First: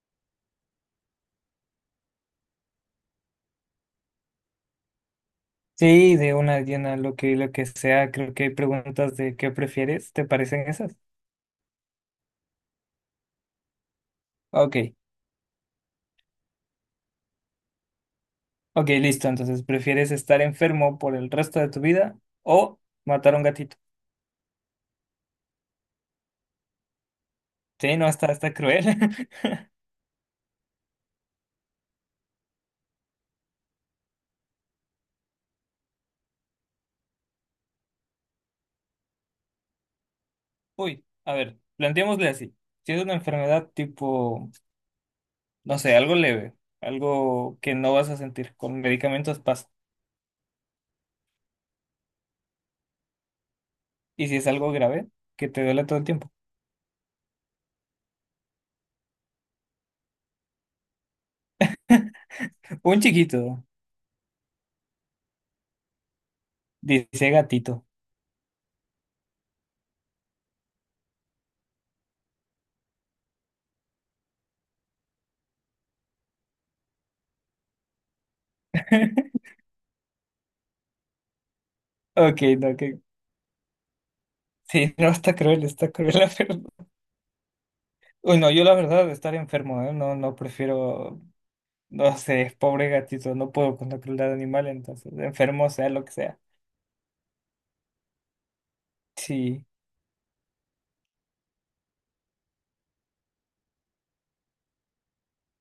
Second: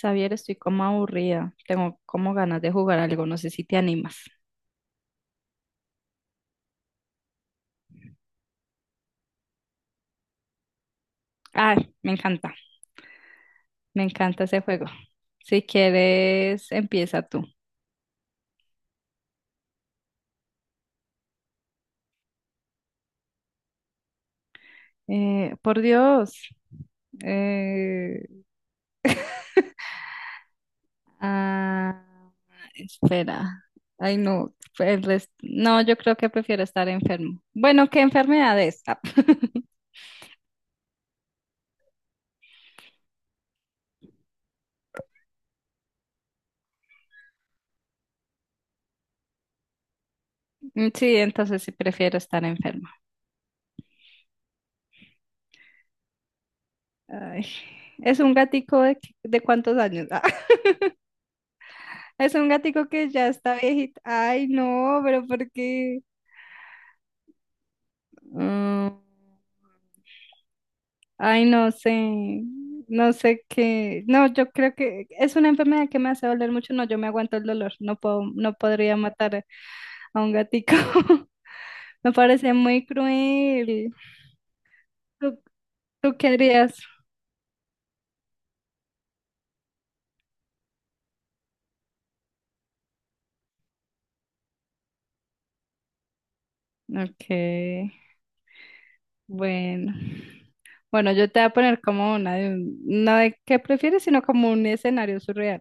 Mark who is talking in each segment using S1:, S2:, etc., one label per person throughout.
S1: Xavier, estoy como aburrida. Tengo como ganas de jugar algo. No sé si te animas.
S2: Sí, de una llena, lo que sea, creo que hay preguntas de qué prefieres, ¿te parecen esas?
S1: Ay, me encanta. Me encanta ese
S2: Ok,
S1: juego. Si quieres, empieza tú.
S2: ok, listo, entonces, ¿prefieres estar enfermo por el resto de tu vida o matar a un gatito?
S1: Por Dios.
S2: Sí, no,
S1: eh,
S2: está cruel.
S1: ah, Espera. Ay, no. No, yo creo que prefiero estar enfermo. Bueno, ¿qué enfermedad es?
S2: Uy, a ver, planteémosle así, si es una enfermedad tipo, no sé, algo leve, algo que no vas a sentir, con medicamentos pasa,
S1: Sí, entonces sí prefiero estar enfermo.
S2: y si es algo grave, que te duele todo el tiempo.
S1: Ay, ¿es un gatico de, de cuántos años? Es un gatico
S2: Un
S1: que ya está
S2: chiquito,
S1: viejito. Ay, no, pero ¿por qué?
S2: dice gatito.
S1: Mm, Ay, no sé. No sé qué. No, yo creo que es una enfermedad que me hace doler mucho. No, yo me aguanto el dolor. No puedo, no podría matar a un gatico. Me
S2: Ok,
S1: parece
S2: no,
S1: muy cruel.
S2: sí, no,
S1: ¿Tú,
S2: está cruel,
S1: tú
S2: la
S1: qué
S2: verdad.
S1: harías?
S2: Uy, no, yo la verdad, estar enfermo, ¿eh? No, no prefiero, no sé, pobre gatito, no puedo con la crueldad animal, entonces, enfermo sea lo que sea.
S1: Ok,
S2: Sí,
S1: bueno. Bueno, yo te voy a poner como una de no de qué prefieres, sino como un escenario surreal.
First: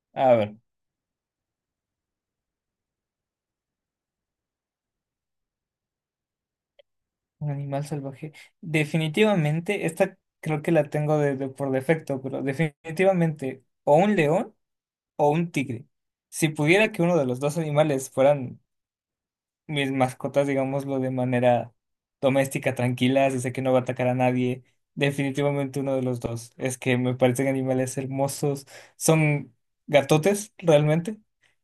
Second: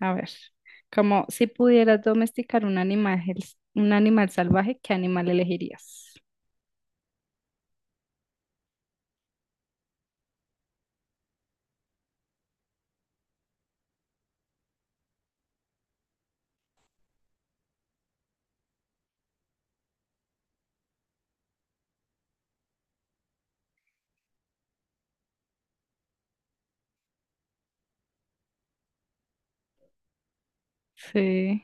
S1: A ver,
S2: a ver,
S1: como si pudieras domesticar un animal salvaje, ¿qué animal elegirías?
S2: un animal salvaje. Definitivamente, esta creo que la tengo por defecto, pero definitivamente, o un león o un tigre. Si pudiera que uno de los dos animales fueran mis mascotas, digámoslo de manera doméstica, tranquilas, y sé que no va a atacar a nadie. Definitivamente uno de los dos. Es que me parecen animales hermosos. Son gatotes realmente
S1: Sí,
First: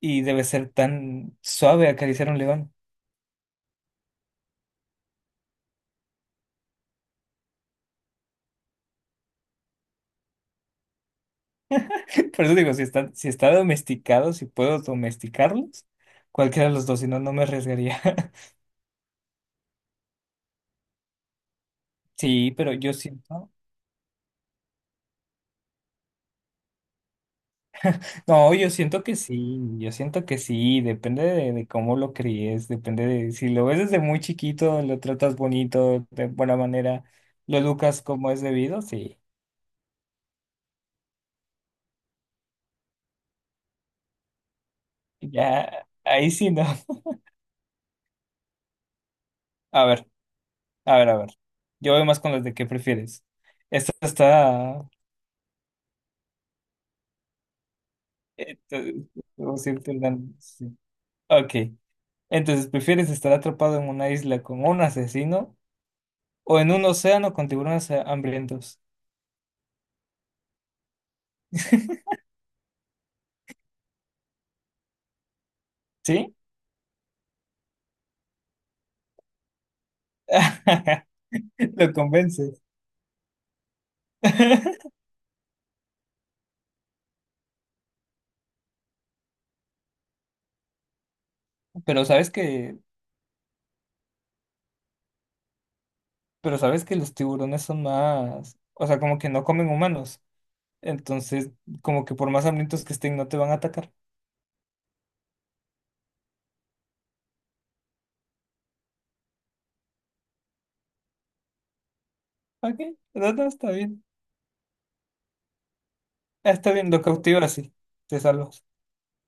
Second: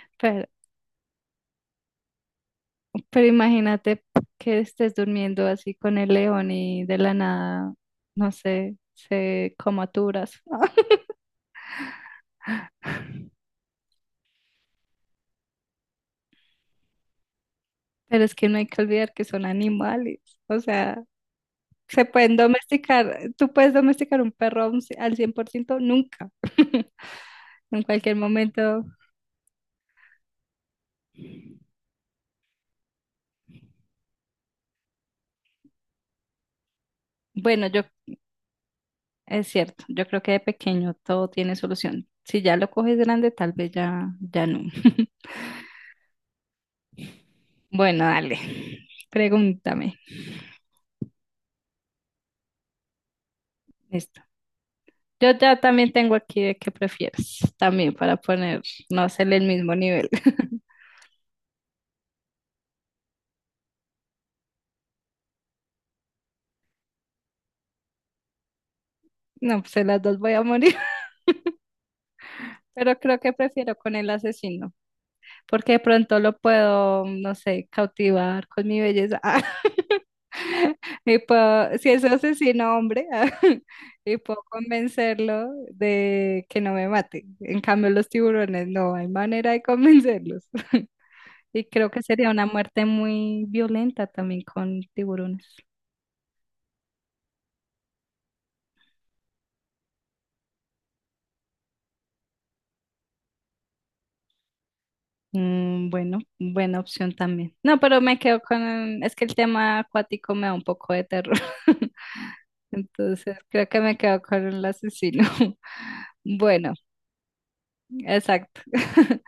S2: y debe
S1: pero,
S2: ser tan suave acariciar a un león.
S1: pero imagínate que estés durmiendo así con el león y de la nada, no sé, se comaturas.
S2: Por eso digo, si está domesticado, si puedo domesticarlos, cualquiera de los dos, si no, no me arriesgaría.
S1: Pero es que no hay que olvidar que son animales, o sea, se pueden
S2: Sí, pero yo
S1: domesticar,
S2: siento.
S1: tú puedes domesticar un perro a un al 100% nunca, en cualquier
S2: No, yo
S1: momento.
S2: siento que sí, yo siento que sí, depende de cómo lo críes, depende de si lo ves desde muy chiquito, lo tratas bonito, de buena manera, lo
S1: Bueno, yo
S2: educas como es debido, sí,
S1: es cierto, yo creo que de pequeño todo tiene solución. Si ya lo coges grande, tal vez ya, ya no.
S2: ya, ahí sí no.
S1: Bueno, dale,
S2: A
S1: pregúntame.
S2: ver, a ver, a ver, yo voy más con las de qué prefieres. Esta
S1: Listo.
S2: está,
S1: Yo ya también tengo aquí de qué prefieres, también para poner,
S2: esta-
S1: no hacerle el
S2: debo
S1: mismo
S2: decirte
S1: nivel.
S2: una- Sí. Ok, entonces, ¿prefieres estar atrapado en una isla con un asesino o en un océano con tiburones hambrientos?
S1: No, pues en las dos voy a morir, pero creo que prefiero con el asesino, porque de pronto
S2: ¿Sí?
S1: lo puedo, no sé, cautivar con mi belleza. Y puedo, si
S2: Lo
S1: es
S2: convence.
S1: asesino hombre, y puedo convencerlo de que no me mate. En cambio, los tiburones no, hay manera de convencerlos. Y creo que
S2: Pero
S1: sería
S2: sabes
S1: una
S2: que,
S1: muerte muy violenta también con tiburones.
S2: pero sabes que los tiburones son más, o sea, como que no comen humanos. Entonces, como que por más hambrientos que estén, no te van a atacar.
S1: Mm, bueno, buena opción también. No, pero me quedo con, es que el tema acuático me da un poco de terror.
S2: Ok, no,
S1: Entonces,
S2: no,
S1: creo
S2: está
S1: que me
S2: bien.
S1: quedo con el asesino.
S2: Ah, está
S1: Bueno,
S2: bien, lo cautivo así. Te
S1: exacto.
S2: salvas.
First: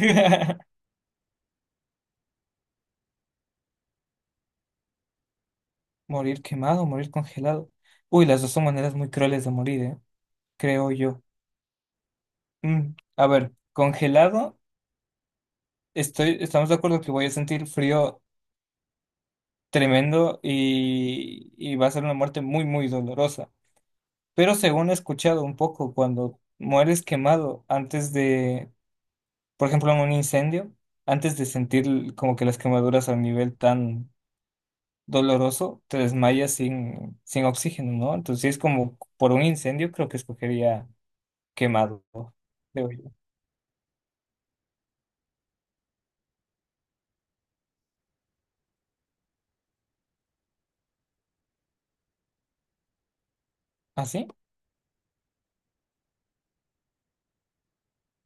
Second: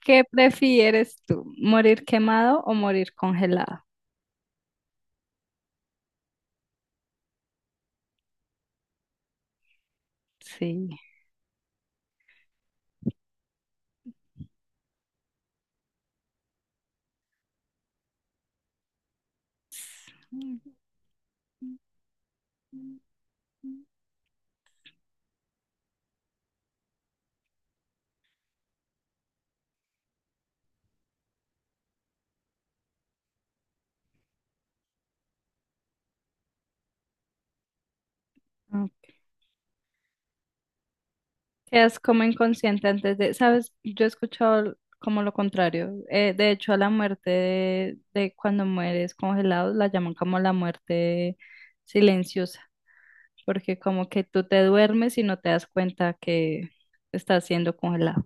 S1: ¿Qué prefieres tú? ¿Morir quemado o morir congelado?
S2: Morir quemado, morir congelado. Uy, las dos son maneras muy crueles de morir, ¿eh?
S1: Sí.
S2: Creo yo. Mm, A ver, congelado, estamos de acuerdo que voy a sentir frío tremendo y va a ser una muerte muy, muy dolorosa. Pero según he escuchado un poco, cuando mueres quemado antes de, por ejemplo, en un incendio, antes de sentir como que las quemaduras a un nivel tan doloroso, te desmayas sin oxígeno, ¿no? Entonces, si es como por un incendio, creo que escogería
S1: Quedas
S2: quemado,
S1: como inconsciente
S2: creo yo.
S1: antes de, ¿sabes? Yo he escuchado como lo contrario. De hecho, a la muerte de cuando mueres congelado la llaman como la muerte silenciosa, porque
S2: ¿Ah,
S1: como que
S2: sí?
S1: tú te duermes y no te das cuenta que estás siendo congelado.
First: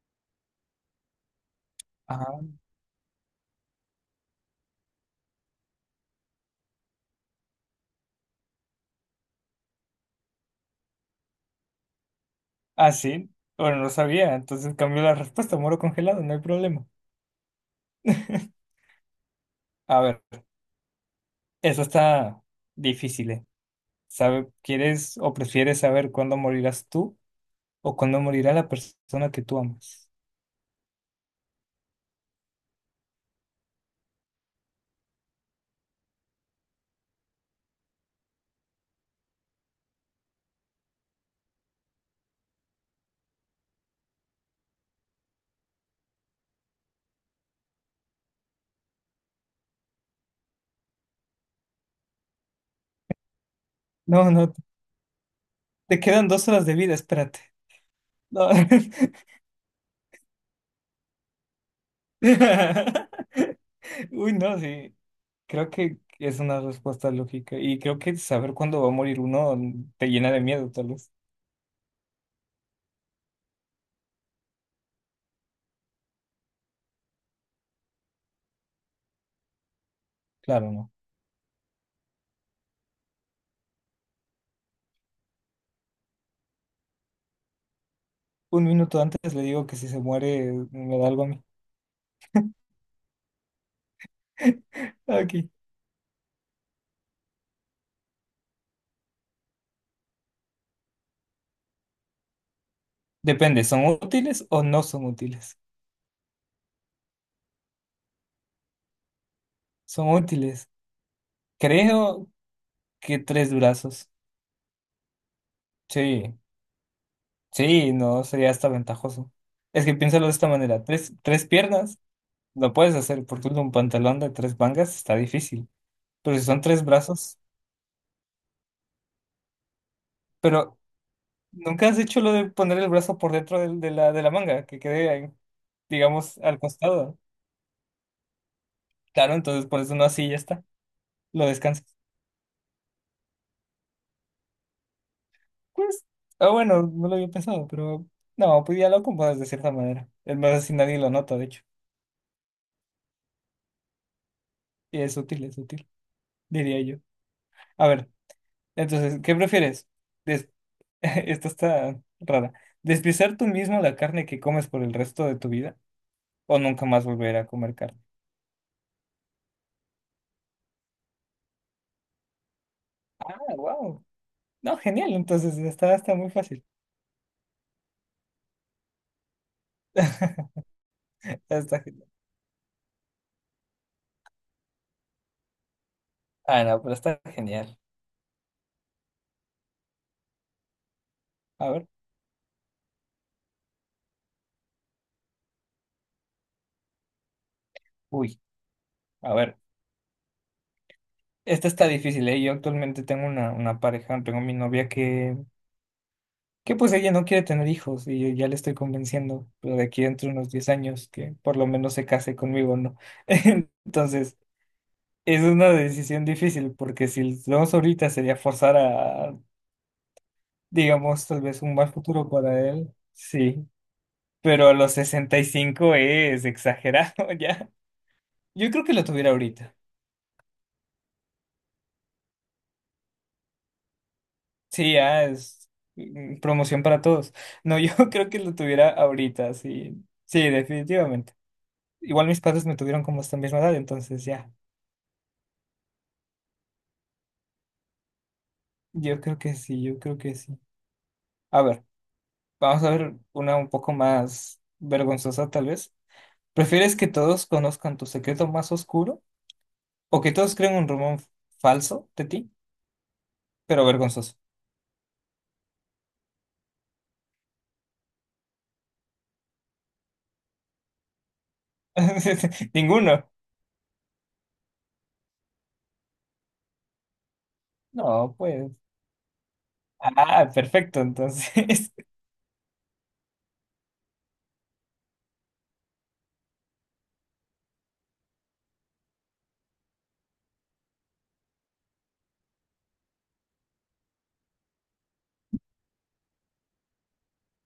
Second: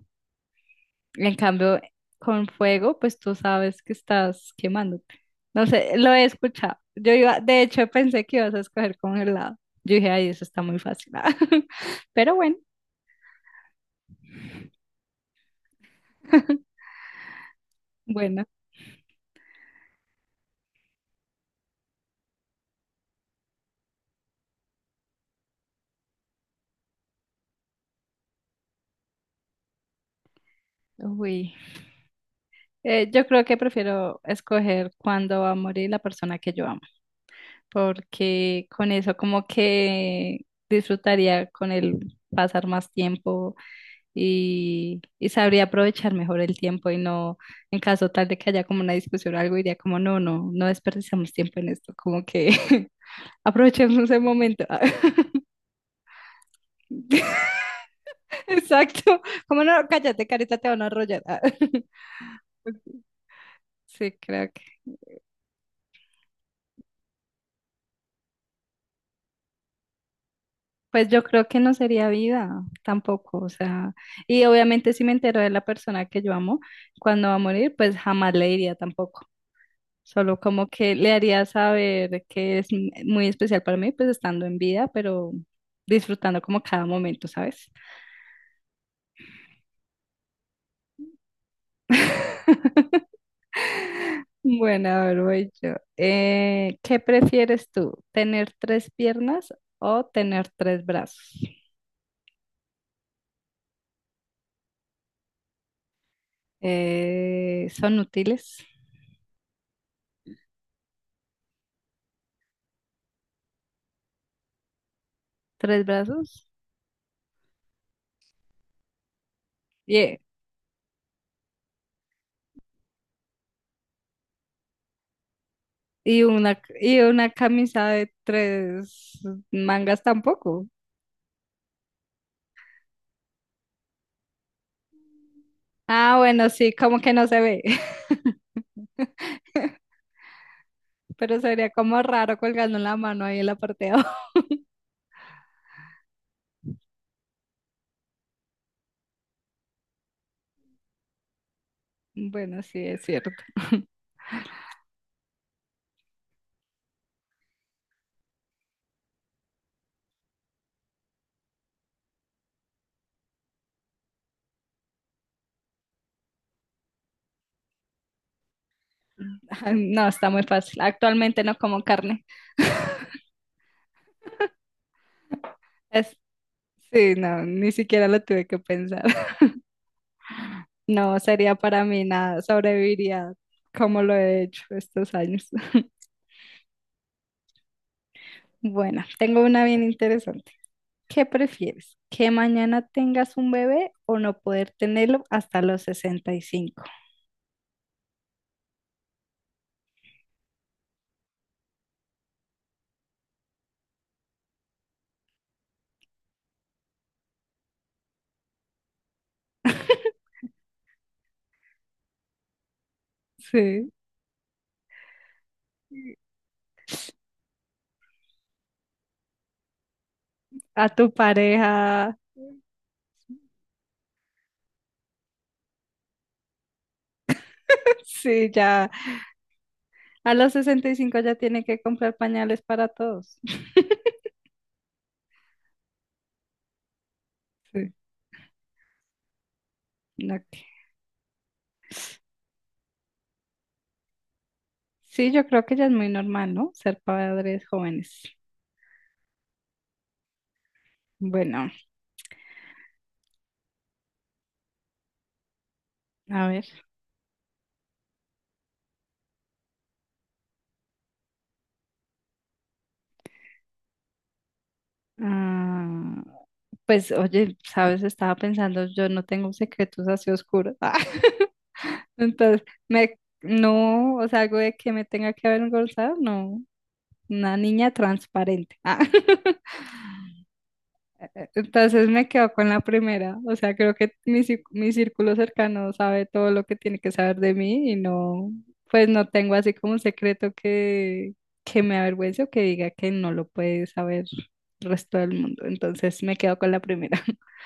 S1: En cambio,
S2: Ajá.
S1: con fuego, pues tú sabes que estás quemándote. No sé, lo he escuchado. Yo iba, de hecho, pensé que ibas a escoger congelado. Yo dije, ay, eso está muy fácil. Pero bueno,
S2: ¿Ah, sí? Bueno, no sabía, entonces cambió la respuesta, muero congelado, no hay problema.
S1: bueno.
S2: A ver, eso está difícil, ¿eh? ¿Quieres o prefieres saber cuándo morirás tú o cuando morirá la persona que tú amas.
S1: Uy. Yo creo que prefiero escoger cuándo va a morir la persona que yo amo, porque con eso como que disfrutaría con él pasar más tiempo, y sabría aprovechar mejor el tiempo y no, en caso tal de que haya como una discusión o algo, diría como, no, no, no desperdiciamos tiempo en esto, como que aprovechemos el
S2: No, no,
S1: momento.
S2: te quedan dos horas de vida, espérate. No.
S1: Exacto, como no, cállate, carita, te van a arrollar. Sí,
S2: Uy,
S1: creo
S2: no,
S1: que.
S2: sí, creo que es una respuesta lógica y creo que saber cuándo va a morir uno te llena de miedo, tal
S1: Pues
S2: vez.
S1: yo creo que no sería vida tampoco, o sea, y obviamente si me entero de la persona que yo amo, cuando va a morir, pues jamás le diría tampoco. Solo como
S2: Claro, no.
S1: que le haría saber que es muy especial para mí, pues estando en vida, pero disfrutando como cada momento, ¿sabes?
S2: Un minuto antes le digo que si se muere me da algo a mí.
S1: Bueno, a ver, voy
S2: Aquí.
S1: yo. ¿Qué prefieres tú? ¿Tener tres piernas o tener tres brazos?
S2: Depende, ¿son útiles o no son útiles?
S1: ¿Son útiles?
S2: Son útiles. Creo que tres durazos.
S1: ¿Tres
S2: Sí.
S1: brazos?
S2: Sí, no, sería hasta ventajoso. Es que
S1: Yeah.
S2: piénsalo de esta manera, tres piernas lo puedes hacer porque un pantalón de tres mangas está difícil, pero si son tres
S1: Y una
S2: brazos,
S1: camisa de tres mangas tampoco.
S2: pero nunca has hecho lo de poner el brazo por dentro de la manga, que quede, ahí,
S1: Ah,
S2: digamos,
S1: bueno,
S2: al
S1: sí, como que
S2: costado.
S1: no se ve.
S2: Claro, entonces por eso no así ya está,
S1: Pero
S2: lo
S1: sería
S2: descansas.
S1: como raro colgando la mano ahí en la parte de abajo.
S2: Pues, ah, bueno, no lo había pensado, pero no, pues ya lo acomodas de cierta manera. Es más, así nadie lo nota, de hecho,
S1: Bueno, sí, es cierto.
S2: y es útil, diría yo. A ver, entonces, ¿qué prefieres? Esto está rara. ¿Despiezar tú mismo la carne que comes por el resto de tu vida o nunca más volver a comer carne?
S1: No, está muy fácil. Actualmente no como carne.
S2: Ah, wow. No, genial. Entonces está
S1: Es-
S2: muy fácil.
S1: sí, no, ni siquiera lo tuve que pensar. No, sería
S2: Está
S1: para mí
S2: genial.
S1: nada. Sobreviviría como lo he hecho estos años.
S2: Ah, no, pero está genial.
S1: Bueno, tengo una bien interesante. ¿Qué
S2: A ver.
S1: prefieres? ¿Que mañana tengas un bebé o no poder tenerlo hasta los 65?
S2: Uy, a ver. Esta está difícil, ¿eh? Yo actualmente tengo una pareja, tengo mi novia que pues ella no quiere tener hijos y yo ya le estoy convenciendo, pero de aquí dentro de unos 10 años que por lo menos se case conmigo, ¿no?
S1: Sí,
S2: Entonces... Es una decisión difícil porque si lo vemos ahorita sería forzar a,
S1: a tu
S2: digamos, tal vez
S1: pareja.
S2: un mal futuro para él. Sí, pero a los 65 es exagerado ya.
S1: Sí,
S2: Yo creo
S1: ya.
S2: que lo tuviera ahorita.
S1: A los 65 ya tiene que comprar pañales para todos.
S2: Sí, ya es promoción para todos. No,
S1: Sí,
S2: yo creo que lo tuviera ahorita, sí.
S1: no,
S2: Sí,
S1: que-
S2: definitivamente. Igual mis padres me tuvieron como esta misma edad, entonces ya.
S1: sí, yo creo que ya es muy normal, ¿no? Ser padres jóvenes.
S2: Yo creo que sí, yo creo que sí. A
S1: Bueno,
S2: ver, vamos a ver una un poco más vergonzosa tal vez.
S1: a ver.
S2: ¿Prefieres que todos conozcan tu secreto más oscuro o que todos creen un rumor falso de ti, pero vergonzoso?
S1: Ah, pues, oye, sabes, estaba pensando, yo no tengo secretos así oscuros. Ah, entonces,
S2: Ninguno.
S1: no, o sea, algo de que me tenga que avergonzar, no. Una niña
S2: No, pues.
S1: transparente. Ah,
S2: Ah, perfecto, entonces.
S1: entonces me quedo con la primera, o sea, creo que mi círculo cercano sabe todo lo que tiene que saber de mí y no, pues no tengo así como un secreto que me avergüence o que diga que no lo puede saber el resto del mundo. Entonces me quedo con la primera.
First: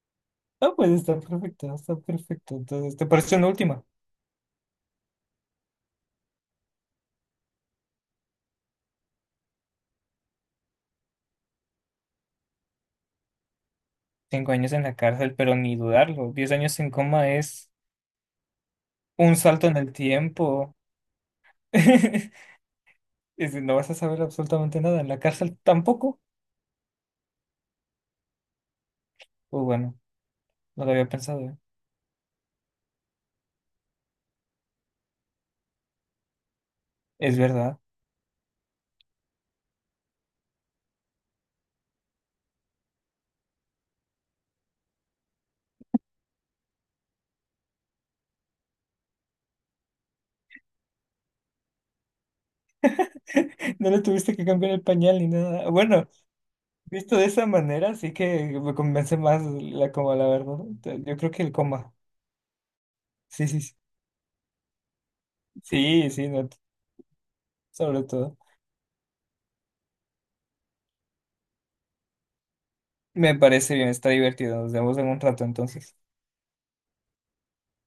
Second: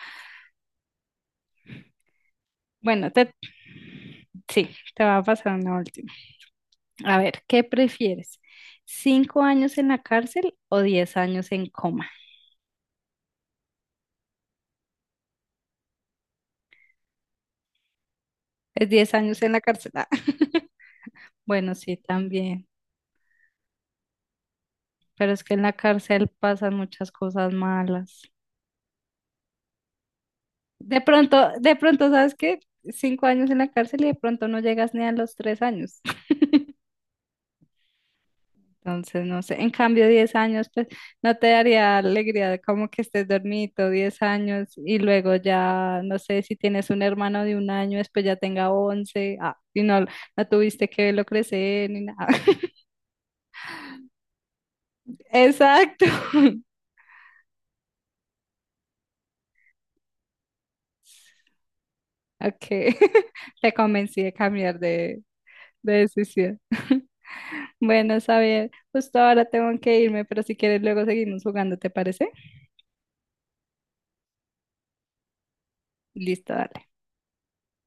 S2: No, pues está perfecto, está perfecto. Entonces, ¿te
S1: Bueno,
S2: parece una última?
S1: sí, te va a pasar una última. A ver, ¿qué prefieres? ¿5 años en la cárcel o 10 años en coma?
S2: 5 años en la cárcel, pero ni dudarlo. 10 años en coma es
S1: Es 10
S2: un
S1: años en la
S2: salto en
S1: cárcel.
S2: el
S1: Ah.
S2: tiempo.
S1: Bueno, sí, también.
S2: No vas a saber absolutamente nada. En la
S1: Pero es que
S2: cárcel
S1: en la
S2: tampoco.
S1: cárcel pasan muchas cosas malas.
S2: Pues bueno, no lo había pensado. ¿Eh?
S1: De pronto, ¿sabes qué? Cinco años en la cárcel y de pronto no llegas ni a los 3 años.
S2: Es verdad.
S1: Entonces, no sé, en cambio, 10 años, pues no te daría alegría de como que estés dormido 10 años y luego ya, no sé, si tienes un hermano de un año, después ya tenga 11, ah, y no, no tuviste que verlo crecer ni nada.
S2: No le tuviste que cambiar el pañal ni nada.
S1: Exacto.
S2: Bueno, visto de esa manera, sí que me convence más la coma, la verdad. Yo creo que el coma.
S1: Ok,
S2: Sí, sí,
S1: te
S2: sí.
S1: convencí de cambiar de
S2: Sí, sí, no,
S1: decisión.
S2: sobre
S1: Bueno,
S2: todo.
S1: Xavier, justo ahora tengo que irme, pero si quieres luego seguimos jugando, ¿te parece?
S2: Me parece bien, está divertido. Nos vemos en un rato entonces.
S1: Listo, dale.